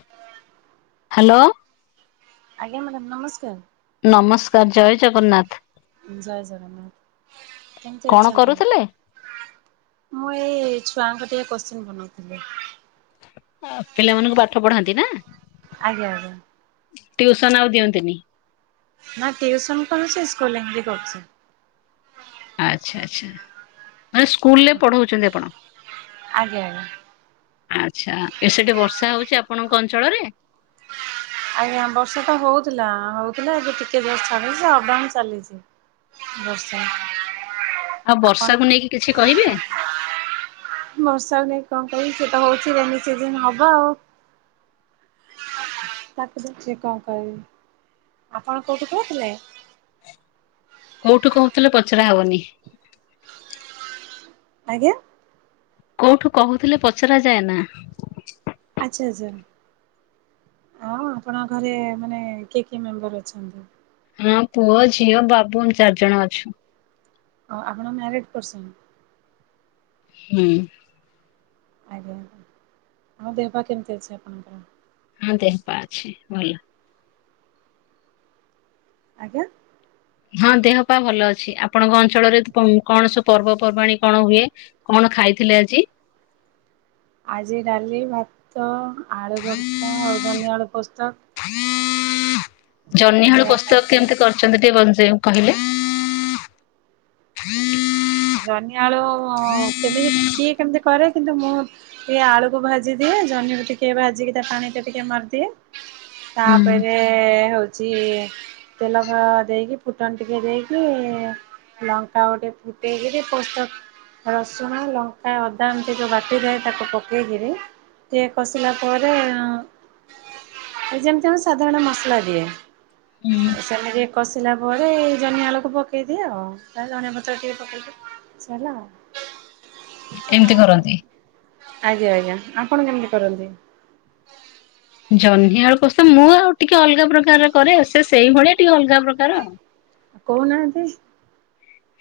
ହ। ହ୍ୟାଲୋ। ଆଜ୍ଞା ମ୍ୟାଡ଼ାମ ନମସ୍କାର। ନମସ୍କାର ଜୟ ଜଗନ୍ନାଥ। ଜୟ ଜଗନ୍ନାଥ। କେମିତି କଣ ଅଛନ୍ତି? କରୁଥିଲେ? ମୁଁ ଏଇ ଛୁଆଙ୍କ ଟିକେ କୋଶ୍ଚିିନ ବନଉଥିଲି। ପିଲାମାନଙ୍କୁ ପାଠ ପଢାନ୍ତି ନା। ଆଜ୍ଞା ଆଜ୍ଞା। ଟ୍ୟଉସନ ଆଉ ଦିଅନ୍ତିନି। ନା ଟ୍ୟୁସନ୍ କଣ ସେ ସିଲିଂ ବି କରୁଛି। ଆଚ୍ଛା! ଆଚ୍ଛା! ମାନେ ସ୍କୁଲରେ ଆପଣ? ପଢଉଛନ୍ତି ଆପଣ? ଆଜ୍ଞା ଆଜ୍ଞା ଆଚ୍ଛା! ଏ ସେଠି ବର୍ଷା ହଉଛି ଆପଣଙ୍କ ଅଞ୍ଚଳରେ? ଆଜ୍ଞା! ବର୍ଷା ତ ହଉଥିଲା ହଉଥିଲା ଏବେ ଟିକେ ଜୋର ଚାଲିଛି ଅପଡାଉନ ଚାଲିଛି। ବର୍ଷା ଆଉ ଆପଣଙ୍କ ବର୍ଷାକୁ ନେଇକି କିଛି କହିବେ? ବର୍ଷାକୁ ନେଇକି କଣ କହିବି ସେତ ହଉଛି ରେନି ସିଜିନ୍ ହବ ଆଉ ତାକୁ ଦେଛି କଣ କହିବି ଆପଣ କୋଉଠୁ କହୁଥିଲେ? କୋଉଠୁ କହୁଥିଲେ ପଚରା ହବନି। ଆଜ୍ଞା! କୋଉଠୁ କହୁଥିଲେ ପଚରା ଯାଏ ନା। ଆଚ୍ଛା! ଆଚ୍ଛା! ହଁ, ଆପଣଙ୍କ ଘରେ ମାନେ କିଏ କିଏ ମେମ୍ବର ଅଛନ୍ତି? ମୋ ପୁଅ ଝିଅ ବାବୁନ୍ ଚାରିଜଣ ଅଛୁ। ଓ ଆପଣ ମ୍ୟାରିଡ୍ ପର୍ସନ୍? ହୁଁ। ଆଜ୍ଞା, ଆଉ ଦେହ ପା କେମିତି ଅଛି ଆପଣଙ୍କର? ହଁ ଦେହ ପା ଅଛି ଭଲ। ଆଜ୍ଞା? ହଁ, ଦେହ ପାା ଭଲ ଅଛି। ଆପଣଙ୍କ ଅଞ୍ଚଳରେ କ କଣ ସବୁ ପର୍ବପର୍ବାଣୀ କଣ ହୁଏ? କଣ ଖାଇଥିଲେ ଆଜି? ଆଜି ଡାଲି ଭାତ ଆଳୁ ଭର୍ତ୍ତା ଆଉ ଜନିଆଳୁ ପୋସ୍ତକ। ଜହ୍ନି ଆଳୁ ଏଇଭଳିଆ ପସ୍ତକ ଖାଇଥିଲି। କେମତି କରିଛନ୍ତି ଟିକେ ବଞ୍ଚେ କହିଲେ ଜହ୍ନିଆଳୁ ଅ କେମିତି କିଏ କେମିତି କରେ କିନ୍ତୁ ମୁଁ ଟିକେ ଆଳୁକୁ ଭାଜି ଦିଏ ଜହ୍ନି କୁ ଟିକେ ଭାଜିକି ତା ପାଣି କୁ ଟିକେ ମାରିଦିଏ। ହୁଁ ତାପରେ ଏ ହଉଛି ତେଲ ଦେଇକି ଫୁଟଣ ଟିକେ ଦେଇକି ଲଙ୍କା ଗୋଟେ ଫୁଟେଇକିରି ପୋସ୍ତକ ରସୁଣ ଲଙ୍କା ଅଦା ଏମିତି ଯେଉଁ ବାଟିଦିଏ ତାକୁ ପକେଇ କିରି ଟିକିଏ କଷିଲା ପରେ ଅଁ ଆ ଯେମିତି ଆମେ ସାଧାରଣ ମସଲା ଦିଏ। ହୁଁ। ସେମିତି କଷିଲା ପରେ ଜହ୍ନି ଆଳକୁ ପକେଇଦିଏ ଆଉ ତା ଧନିୟା ପତ୍ର ଟିକେ ପକେଇଲେ ସରିଲା ଆଉ। ଏମିତି କରନ୍ତି? ଆଜ୍ଞା, ଆଜ୍ଞା, ଆପଣ କେମିତି କରନ୍ତି? ଜହ୍ନିଆଳୁ କୋଷ ମୁଁ ଆଉ ଟିକେ ଅଲଗା ପ୍ରକାରର କରେ ସେ ସେଇଭଳିଆ ଟିକେ ଅଲଗା ପ୍ରକାର ଆଉ। କହୁ ନାହାନ୍ତି?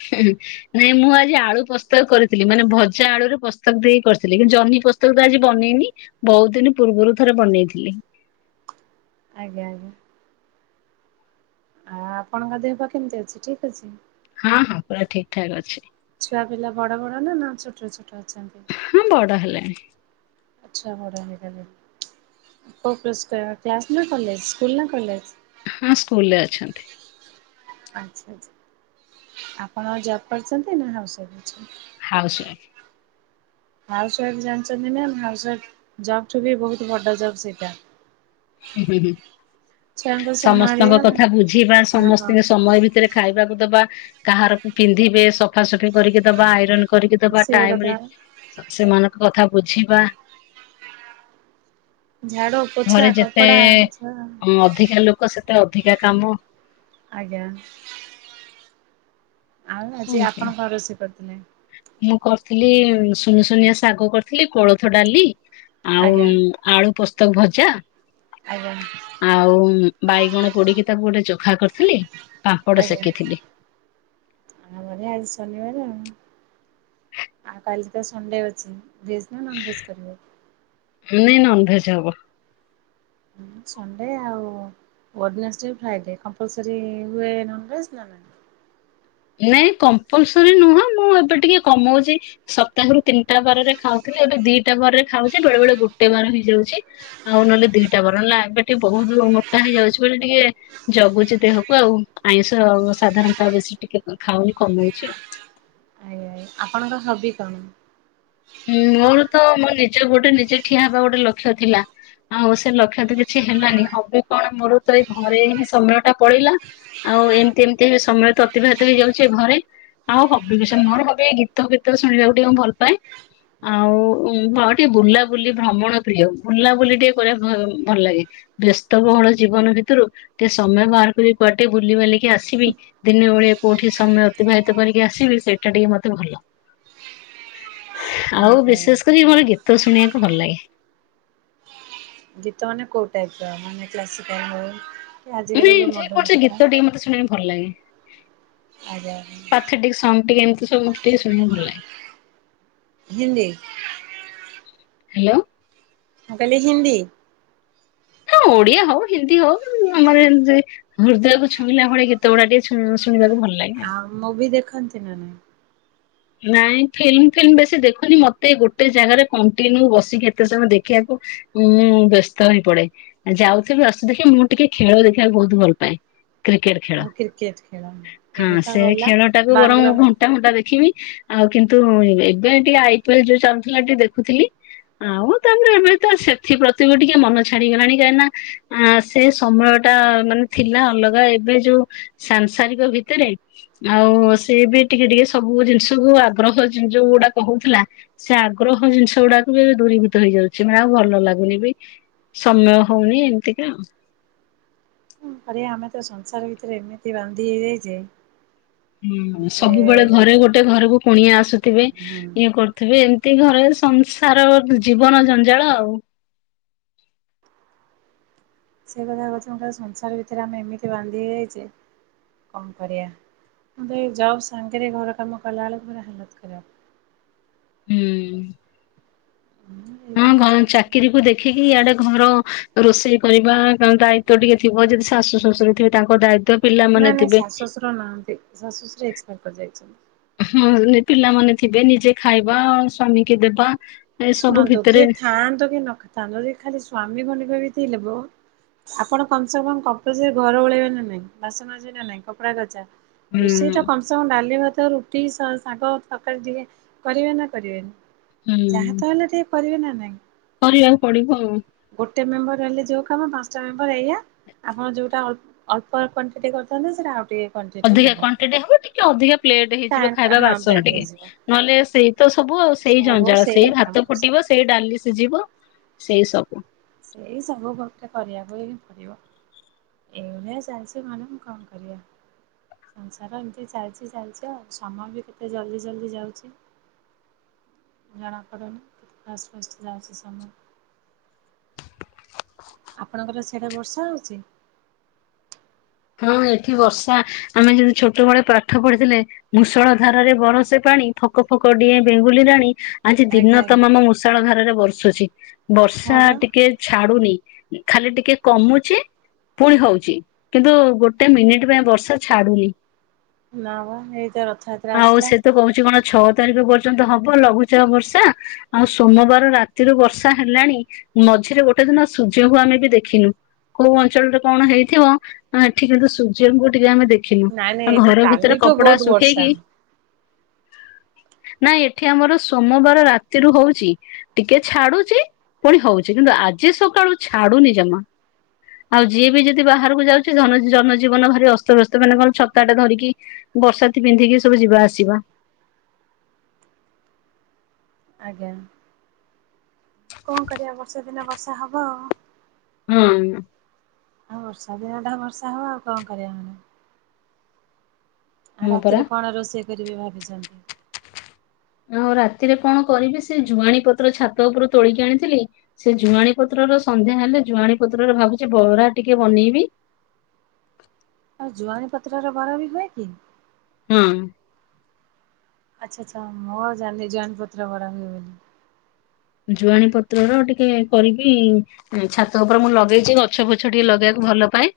ହୁଁ, ହୁଁ। ନାଇଁ ମୁଁ ଆଜି ଆଳୁ ପୋସ୍ତକ କରିଥିଲି ମାନେ ଭଜା ଆଳୁରେ ପୋସ୍ତକ ଦେଇ କରିଥିଲି, କିନ୍ତୁ ଜହ୍ନି ପୋସ୍ତକ ତ ଆଜି ବନେଇନି। ବହୁତ୍ ଦିନ୍ ପୂର୍ବରୁ ଥରେ ବନେଇଥିଲି। ଆଜ୍ଞା, ଆଜ୍ଞା। ଆ ଆପଣଙ୍କ ଦେହ ପା କେମିତି ଅଛି ଠିକ୍ ଅଛି। ହଁ, ହଁ, ପୁରା ଠିକ୍ ଠାକ୍ ଅଛି। ଛୁଆ ପିଲା ବଡ ବଡ ନା ଛୋଟ ଛୋଟ ଅଛନ୍ତି? ହୁଁ ବଡ ହେଲେଣି। ଛୁଆ ବଡହେଇଗଲେଣି। କଉ ପ୍ଲସ୍ [unintelligible] କ୍ଲାସ ନା କଲେଜ ସ୍କୁଲ ନା କଲେଜ? ହଁ, ସ୍କୁଲ ରେ ଅଛନ୍ତି। ଆଛା, ଆଛା, ଆପଣ ଜବ୍ କରୁଛନ୍ତି ନା ହାଉସ୍ ୱାଇଫ ଅଛନ୍ତି? Housewife. ହାଉସ ୱାଇଫ୍ ଜାଣିଚନ୍ତି ନା, ହାଉସ୍ ୱାଇଫି ଜବ୍ ଠୁ ବି ବୋହୁତ ବଡ ଜବ୍ ସେଇଟା। ହୁଁ ହୁଁ ହୁଁ, ଛୁଆଙ୍କୁ ସମସ୍ତଙ୍କ ସମ୍ଭାଳିବା କଥା ବୁଝିବା, ହଁ ସମସ୍ତଙ୍କି ସମୟ ଭିତରେ ଖାଇବାକୁ ଦବା, କାହାରକୁ ପିନ୍ଧିବେ, ସଫାସଫି କରିକି ଦବା, ଆଇରନ୍ କରିକି ଦବା, ସେ ଟାଇମ୍ କଥା ରେ ସେମାନଙ୍କ କଥା ବୁଝିବା ଝାଡୁ ପୋଛା କ ଏ ଅଧିକା ଲୋକ, ସେତେ ଅଧିକା କାମ। ଆଜ୍ଞା। ଆଉ ଆଜି ଏମିତି। ଆପଣ କଣ ରୋଷେଇ କରିଥିଲେ? ମୁଁ କରିଥିଲି, ସୁନି ସୁୁନିଆ ଶାଗ କରିଥିଲି, କୋଳଥ ଡାଲି ଆଉ ଆଜ୍ଞା ଆଳୁ ପୋସ୍ତକ ଭଜା [unintelligible] ଆଉ ବାଇଗଣ ପୋଡିକି ତାକୁ ଗୋଟେ ଚୋଖା କରିଥିଲି ପାମ୍ପଡ଼ ଆଜ୍ଞା। ସେକିଥିଲି ଆମରି ବି ଆଜି ଶନିବାର ଆଉ, ଆଉ କାଲି ତ ସଣ୍ଡେ୍ ଅଛି। ଭେଜ୍ ନା ନନ୍ ଭେଜ୍ କରିବ? ନାଇଁ ନନ୍ ଭେଜ୍ ହବ। ହୁଁ, ସଣ୍ଡେ୍ ଆଉ ଓଡ଼ନେସ୍ ଡେ, ଫ୍ରାଇଡେ, କମ୍ପଲସରି ହୁଏ ନନ୍ ଭେଜ୍ ନା ନାହିଁ? ନାଇଁ କମ୍ପଲସରୀ ନୁହଁ, ମୁଁ ଏବେ ଟିକେ କମଉଚି ସପ୍ତାହରୁ ତିନିଟା ବାର ରେ ଖାଉଥିଲି, ଏବେ ଦିଟା ବାରରେ ଖାଉଚି, ବେଳେ ବେଳେ ଗୋଟେ ବାର ହେଇଯାଉଚି। ଆଉ ନଲେ ଦିଟା ବାର ହେଲା, ଏବେ ଟିକେ ବୋହୁତ୍ ମୋଟା ହେଇଯାଉଚି ବୋଲି ଟିକେ ଜଗୁଚି ଦେହକୁ ଆଉ, ଆଇଁଷ ସାଧାରଣତଃ ବେଶୀ ଟିକେ ଖାଉନି କମଉଚି ଆଉ ଆଜ୍ଞା ଆଜ୍ଞା, ଆପଣଙ୍କ ହବି କଣ? ଉଁ ମୋର ତ, ମୋ ନିଜ ଗୋଡରେ ନିଜେ ଠିଆ ହବା ଗୋଟେ ଲକ୍ଷ୍ୟ ଥିଲା ଆଉ ସେ ଲକ୍ଷ୍ୟ ତ କିଛି ହେଲାନି, ହବି କଣ, ମୋର ତ ଏଇ ଘରେ ହିଁ ସମୟ ଟା ପଳେଇଲା ଆଉ ଏମତି ଏମିତି ରେ ସମୟ ତ ଅତିବାହିତ ହେଇଯାଉଚି ଏ ଘରେ ଆଉ ହବି ବିଷ, ମୋର ହବି ଏଇ ଗୀତ ଫିତ ଶୁଣିବାକୁ ଟିକେ ମୁଁ ଭଲ ପାଏ। ଆଉ ହଁ ଟିକେ ବୁଲାବୁଲି ଭ୍ରମଣ ପ୍ରିୟ, ବୁଲାବୁଲି ଟିକେ କରିବାକୁ ଭ ଭଲ ଲାଗେ। ବେସ୍ତବହୁଳ ଜୀବନ ଭିତରୁ, ଟିକେ ସମୟ ବାହାର କରି କୁଆଡେ ଟିକେ ବୁଲି ବାଲିକି ଆସିବି ଦିନେ ଓଳିଏ କୋଉଠି ସମୟ ଅତିବାହିତ କରିକି ଆସିବି, ସେଇଟା ଟିକେ ମତେ ଭଲ। ଆଉ ଆଜ୍ଞା ଆଜ୍ଞା ବିଶେଷ କରି ମୋର ଗୀତ ଶୁଣିବାକୁ ଭଲ ଲାଗେ। ଗୀତ ମାନେ କୋଉ ଟାଇପ୍ ର, ମାନେ କ୍ଲାସିକାଲ୍ ହୋଉ ନାଇଁ ଯେ କୌଣସି ଗୀତ ଟିକେ ମତେ ଶୁଣି ଭଲ ଲାଗେ। ଆଜ୍ଞା, ଆଜ୍ଞା। ଥ୍ରୀ ଡ଼ି ସଙ୍ଗ୍ ଟିକେ, ଏମିତି ସବୁ, ମତେ ଟିକେ ଶୁଣିବାକୁ ଭଲ ଲାଗେ। ହିନ୍ଦୀ ହାଲୋ। ମୁଁ କହିଲି ହିନ୍ଦୀ? ଓଡିଆ ହଉ, ହିନ୍ଦୀ ହଉ, ଆମର ଏମିତି ହୃଦୟକୁ ଛୁଇଁଲା ଭଳି ଗୀତ ଗୁଡା ଟିକେ ଶୁ ଶୁଣିବାକୁ ଭଲ ଲାଗେ। ଆଉ ମୁଭି ଦେଖନ୍ତି ନା ନାହିଁ? ନାଇଁ ଫିଲ୍ମ ଫିଲ୍ମ ବେଶୀ ଦେଖୁନି, ମତେ ଗୋଟେ ଜାଗାରେ କଣ୍ଟିନ୍ୟୁ ବସିକି ଏତେ ସମୟ ଦେଖିବାକୁ ମୁଁ ବ୍ୟସ୍ତ ହେଇ ପଡେ। ଆଉ ଯାଉଥିବି, ଆସୁଥିବି, ମୁଁ ଟିକେ ଖେଳ ଦେଖିବାକୁ ବହୁତ ଭଲ ପାଏ। କ୍ରିକେଟ ଖେଳ, ଆଉ କ୍ରିକେଟ୍ ଖେଳ ଏବେ ହଁ ତ ସେ ଗଲା ଖେଳ ଟାକୁ ବରଂ ବାଙ୍ଗଲୋର ଘଣ୍ଟା ଘଣ୍ଟା ଦେଖିବି ଆଉ କିନ୍ତୁ ଏବେ ଟିକେ ଆଇ ପିଏଲ ଯୋଉ ଚାଲୁ ଥିଲା ଟିକେ ଦେଖୁଥିଲି। ଆଉ ତାପରେ ଏବେ ତ ସେଥି ପ୍ରତିବି ଟିକେ ମନ ଛାଡିଗଲାଣି କାହିଁକି ନା ଆ ସେ ସମୟ ଟା ମାନେ ଥିଲା ଅଲଗା ଏବେ ଯୋଉ ସାଂସାରିକ ଭିତରେ ଆଉ ସିଏ ବି ଟିକେ ଟିକେ ସବୁ ଜିନିଷ ସବୁ ଆଗ୍ରହ ଯୋଉ ଗୁଟା କହୁଥିଲା। ସେ ଆଗ୍ରହ ଜିନିଷ ଗୁଡାକୁ ବି ଦୂରୀଭୂତ ହେଇଯାଉଛି ମାନେ ଆଉ ଭଲ ଲାଗୁନି ବି। ସମୟ ହଉନି ଏମତିକା ଆଉ। କଣ କରିବା ଆମେ ତ ସଂସାର ଭିତରେ ଏମିତି ବାନ୍ଧି ହେଇଯାଇଚେ ହୁଁ ସବୁବେଳେ ଘରେ ଗୋଟେ ଘରକୁ କୁଣିଆ ଆସୁଥିବେ ହୁଁ ଇଏ କର ଥିବେ ଏମିତି ଘରେ ସଂସାର ଜୀବନ ଜଞ୍ଜାଳ ଆଉ। ସେ କଥା କଥା କ ସଂସାର ଭିତରେ ଆମେ ଏମିତି ବାନ୍ଧି ହେଇଯାଇଛେ। କଣ କରିବା ମୋତେ ଜବ୍ ସାଙ୍ଗରେ ଘର କାମ କଲାବେଳକୁ ପୁରା ହାଲତ ଖରାପ। ହୁଁ। ଏଇଭଳିଆ ହଁ ଚାଲିଛି ଚାକିରିକୁ ଦେଖ ଦେଖିକି ଇଆଡେ ଘର ରୋଷେଇ କରିବା ଦାୟିତ ଟିକେ ଥିବ ଯଦି ଶାଶୁ ଶ୍ୱଶୁରରେ ଥିବେ ତାଙ୍କ ଦାୟିତ୍ୱ। ନାଇଁ ନାଇଁ ଶାଶ ଶ୍ୱଶୁର ନାହାନ୍ତି ଶାଶ୍ୱଶୁର ଏକ୍ସପାର କରି ଯାଇଛନ୍ତି। ହଁ ପିଲାମାନେ ଥିବେ ନିଜେ ଖାଇବା ସ୍ଵାମୀ କି ଦେବା। ଏ ସବୁ ଶୁଣନ୍ତୁ ଭିତରେ କିଏ ଥାଆନ୍ତୁ କି ନଥାନ୍ତୁ ଯଦି ଖାଲି ସ୍ଵାମୀ ଖଣ୍ଡିକ ବି ଥିବ ଆପଣ କମସେ କମ କମୂଲ୍ସରୀ ଘର ଓଳେଇବେ ନା ନାହିଁ ବାସନ ମଯିବେ ନା ନାଇଁ କପଡା କଚ୍ଚା। ରୋଷେଇ ହୁଁ ଟା କମ ସେ କମ ଡାଲି ଭାତ ରୁଟି ଶାଗ ତରକାରୀ ଟିକେ କରିବେ ନା କରିବେନି। ଯାହା ହୁଁ ତ ହେଲେ ଟିକେ କରିବେ ନା ନାଇଁ। କରିବାକୁ ପଡିବ ଆଉ। ଗୋଟେ ମେମ୍ବର ରହିଲେ ଯେଉଁ କାମ ପାଞ୍ଚଟା ମେମ୍ବର ଏଇଆ ଆପଣ ଯେଉଟା ଅଳ୍ପ କ୍ୱାଣ୍ଟିଟ କରିଥାନ୍ତେ ସେଇଟା ଆଉ ଟିକେ କ୍ୱାଣ୍ଟିଟି ଅଧିକା ହବ। କ୍ୱାଣ୍ଟିଟ ହବ ଟିକେ ଅଧିକା ପ୍ଲେଟ ହେଇଯିବ ଖାଇବା ହଁ ବାସନ ବ୍ରେଡ ଟିକେ। ହେଇଯିବ ନହେଲେ ସେଇ ତ ସବୁ ଆଉ ସେଇ ସବୁ ଜଞ୍ଜାଳ ସେଇ କାମ ଭାତ ଫୁଟିବ ସେଇ ଡାଲି ସିଝିବ ସେଇ ସବୁ। ସେଇ ସବୁ ତତେ କରିବାକୁ ହିଁ ପଡିବ। ଏଉ ନ ଚାଲଛି ମାନେ ଆଉ କଣ କରିବା। ହଁ ସଂସାର ଏମିତି ଚାଲିଛି ଚାଲିଛି ଆଉ ସମୟ ବି କେତେ ଜଲ୍ଦି ଜଲ୍ଦି ଯାଉଛି। ଜଣାପଡ଼ନି କେତେ ଫାଷ୍ଟ ଫାଷ୍ଟ ଯାଉଛି ସମୟ। ଆପଣଙ୍କର ସେଆଡେ ବର୍ଷା ହଉଛି। ହଁ ଏଠି ବର୍ଷା ଆମେ ଯଦି ଛୋଟବେଳେ ପାଠ ପଢିଥିଲେ ମୁଷଳ ଧାରାରେ ବରସେ ପାଣି ଫକ ଫକ ଡିଏ ବେଙ୍ଗୁଲି ରାଣୀ। ଆଜି ଆଜ୍ଞା ଦିନ ଆଜ୍ଞା ତମମ ମୂଷାଳ ଧାରରେ ବର୍ଷୁଛି ହଁ ବର୍ଷା ବା ଟିକେ ଛାଡୁନି। ଖାଲି ଟିକେ କମୁଛି ପୁଣି ହଉଛି। କିନ୍ତୁ ଗୋଟେ ମିନିଟ୍ ପାଇଁ ବର୍ଷା ଛାଡୁନି। ନା ବା ଏଇତ ରଥଯାତ୍ରା ଆଉ ଆସିଲା। ସେ ତ କହୁଛି କଣ ଛଅ ତାରିଖ ପର୍ଯ୍ୟନ୍ତ ହବ ଲଘୁଚାପ ବର୍ଷା ଆଉ ସୋମବାର ରାତିରୁ ବର୍ଷା ହେଲାଣି। ମଝିରେ ଗୋଟେ ଦିନ ସୂର୍ଯ୍ୟଙ୍କୁ ଆମେ ବି ଦେଖିନୁ କୋଉ ଅଞ୍ଚଳରେ କଣ ହେଇଥିବ। ହଁଠିକ କିନ୍ତୁ ସୂର୍ଯ୍ୟଙ୍କୁ ଟିକେ ଆମେ ଦେଖିନୁ ନାଇଁ ନାଇଁ ଆଉ ଏଠି ଘର ଭିତରେ କାଲିଠୁ କପଡା ବହୁତ ବର୍ଷା ଶୁଖେଇକି ନାଇ ଏଠି ଆମର ସୋମବାର ରାତିରୁୁ ହଉଛି। ଟିକେ ଛାଡୁଛି ପୁଣି ହଉଛି କିନ୍ତୁ ଆଜି ସକାଳୁ ଛାଡୁନି ଜମା। ଆଉ ଯିଏ ବି ଯଦି ବାହାରକୁ ଯାଉଛି ଧନ ଜନଜୀବନ ଭାରି ଅସ୍ତବ୍ୟସ୍ତ ମାନେ କଣ ଛତା ଟା ଧରିକି ବର୍ଷାତି ପିନ୍ଧିକି ସବୁ ଯିବା ଆସିବା। ଆଜ୍ଞା କଣ କରିବା ବର୍ଷା ଦିନେ ବର୍ଷା ହବ ଆଉ। ହୁଁ। ଆଉ ବର୍ଷା ଦିନ ଟା ବର୍ଷା ହବ ଆଉ କଣ କରିବା ମାନେ। ଆ ହଁ ପରା। ରାତିରେ କଣ ରୋଷେଇ କରିବେ ଭାବିଚନ୍ତି? ଆଉ ରାତିରେ କଣ କରିବି ସେ ଜୁଆଣି ପତ୍ର ଛାତ ଉପରୁ ତୋଳିକି ଆଣିଥିଲି। ସେ ଜୁଆଣୀ ପତ୍ରର ସନ୍ଧ୍ୟା ହେଲେ ଜୁଆଣୀ ପତ୍ରରେ ଭାବୁଛି ବରା ଟିକେ ବନେଇବି। ଆଉ ଜୁଆଣୀ ପତ୍ର ରେ ବରା ବି ହୁଏ କି? ହୁଁ। ଆଚ୍ଛା ଆଛା ମୁଁ ଆଉ ଜାଣିନି ଜୁଆଣି ପତ୍ରରେ ବରା ହୁଏ ବୋଲି। ଜୁଆଣୀ ପତ୍ରର ଟିକେ କରିକି ଏଇ ଛାତ ଉପରେ ମୁଁ ଲଗେଇଛି ଗଛ ଫୁଛ ଟିକେ ଲଗେଇବାକୁ ଭଲପଏ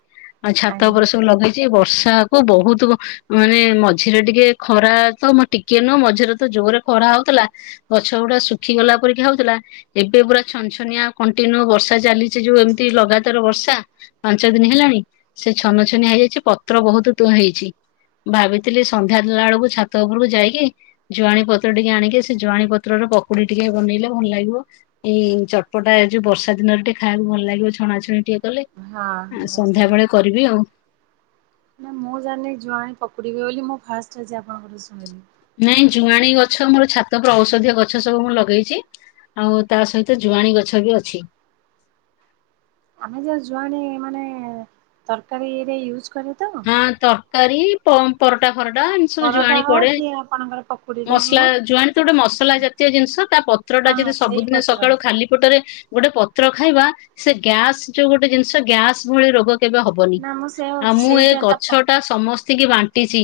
ଆଉ ଛାତ ଆଜ୍ଞା ଉପରେ ସବୁ ଲଗେଇଚି ଚି ଏ ବର୍ଷା କୁ ବହୁତ ମାନେ ମଝିରେ ଟିକେ ଖରା ତ ମ ଟିକେ ନୁହଁ ମଝିରେ ତ ଜୋରରେ ଖରା ହଉଥିଲା। ଗଛ ଗୁଡା ଶୁଖି ଗଲା ପରେକି ହଉଥିଲା। ଏବେ ପୁରା ଛନଛନିଆ କଣ୍ଟିନ୍ୟୁ ବର୍ଷା ଚାଲିଚି ଯୋଉ ଏମିତି ଲଗାତାର ବର୍ଷା ପାଞ୍ଚ ଦିନ ହେଲାଣି ସେ ଛନ ଛନି ହେଇଯାଇଚି ପତ୍ର ବହୁତ ତୁ ହେଇଚି। ଭାବିଥିଲି ସନ୍ଧ୍ୟା ଦେଲା ବେଳକୁ ଛାତ ଉପରକୁ ଯାଇକି ଜୁଆଣୀ ପତ୍ର ଟିକେ ଆଣିକି ସେ ଜୁଆଣୀ ପତ୍ରର ପକୁଡି ଟିକେ ବନେଇଲେ ଭଲ ଲାଗିବ ଏଇ ଚଟପଟା ଏ ଯୋଉ ବର୍ଷା ଦିନରେ ଟିକେ ଖାଇବାକୁ ଭଲ ଲାଗିବ ଛଣାଛଣି ଟିକେ କଲେ ହଁ ବର୍ଷା ରେ ସନ୍ଧ୍ୟାବେଳେ ଏଁ କରିବି ଆଉ। ନା ମୁଁ ଜାଣିନି ଜୁଆଣି ପକୁଡି ହୁଏ ବୋଲି ମୁଁ ଫାଷ୍ଟ ଆଜି ଆପଣଙ୍କଠୁ ଶୁଣିଲି। ନାଇଁ ଜୁଆଣୀ ଗଛ ମୋର ଛାତ ପରେ ଔଷଧୀୟ ଗଛ ସବୁ ମୁଁ ଲଗେଇଚି। ଆଉ ତା ସହିତ ଜୁଆଣି ଗଛ ବି ଅଛି। ଆମେ ଯୋଉ ଯୁଆଣ ମାନେ ତରକାରୀରେ ୟୁଜ୍ କରେ ତ? ହଁ ତରକାରୀ ପଂ ପରଟା ଫରଟା ଏମିତି ସବୁ ପରଟା ଜୁଆଣି ହଉ ପଡେ କି ଆପଣଙ୍କର ପକୁଡିରେ ମସଲା ହଉ ଜୁଆଣ ତ ଗୋଟେ ମସଲା ହଁ ଜ ତିୟ ଜିନିଷ ତା ପତ୍ର ଟା ହଁ ଯଦି ସେଇ ସବୁଦିନ ପତ୍ର। ସକାଳୁ ଖାଲି ପଟରେ ଗୋଟେ ପତ୍ର ଖାଇବା ସେ ଗ୍ୟାସ୍ ଯୋଉ ଗୋଟେ ଜିନିଷ ଗ୍ୟାସ୍ ଭଳି ରୋଗ କେବେ ହବ ହବନି ନା ମୁଁ ସେଇଆ ଆଉ ଭାବୁଛି ମୁଁ ସେଇ ଏ ଯୋଉ ତା ଗଛ ପ ଟା ସମସ୍ତତି କି ବାଣ୍ଟିଚି।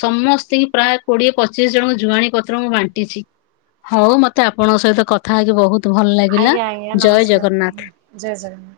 ସମସ୍ତଙ୍କି ପ୍ରାୟ କୋଡିଏ ପଚିଶି ଜଣଙ୍କ ଜୁଆଣୀ ପତ୍ର ମୁଁ ବାଣ୍ଟିଚି। ହଉ ମତେ ଆପଣଙ୍କ ସହିତ କଥା ହେଇକି ବହୁତ ଭଲ ଲାଗିଲା ଆଜ୍ଞା ଆଜ୍ଞା ଜୟ ନମସ୍କାର ଜଗନ୍ନାଥ। ଜୟ ଜଗନ୍ନାଥ।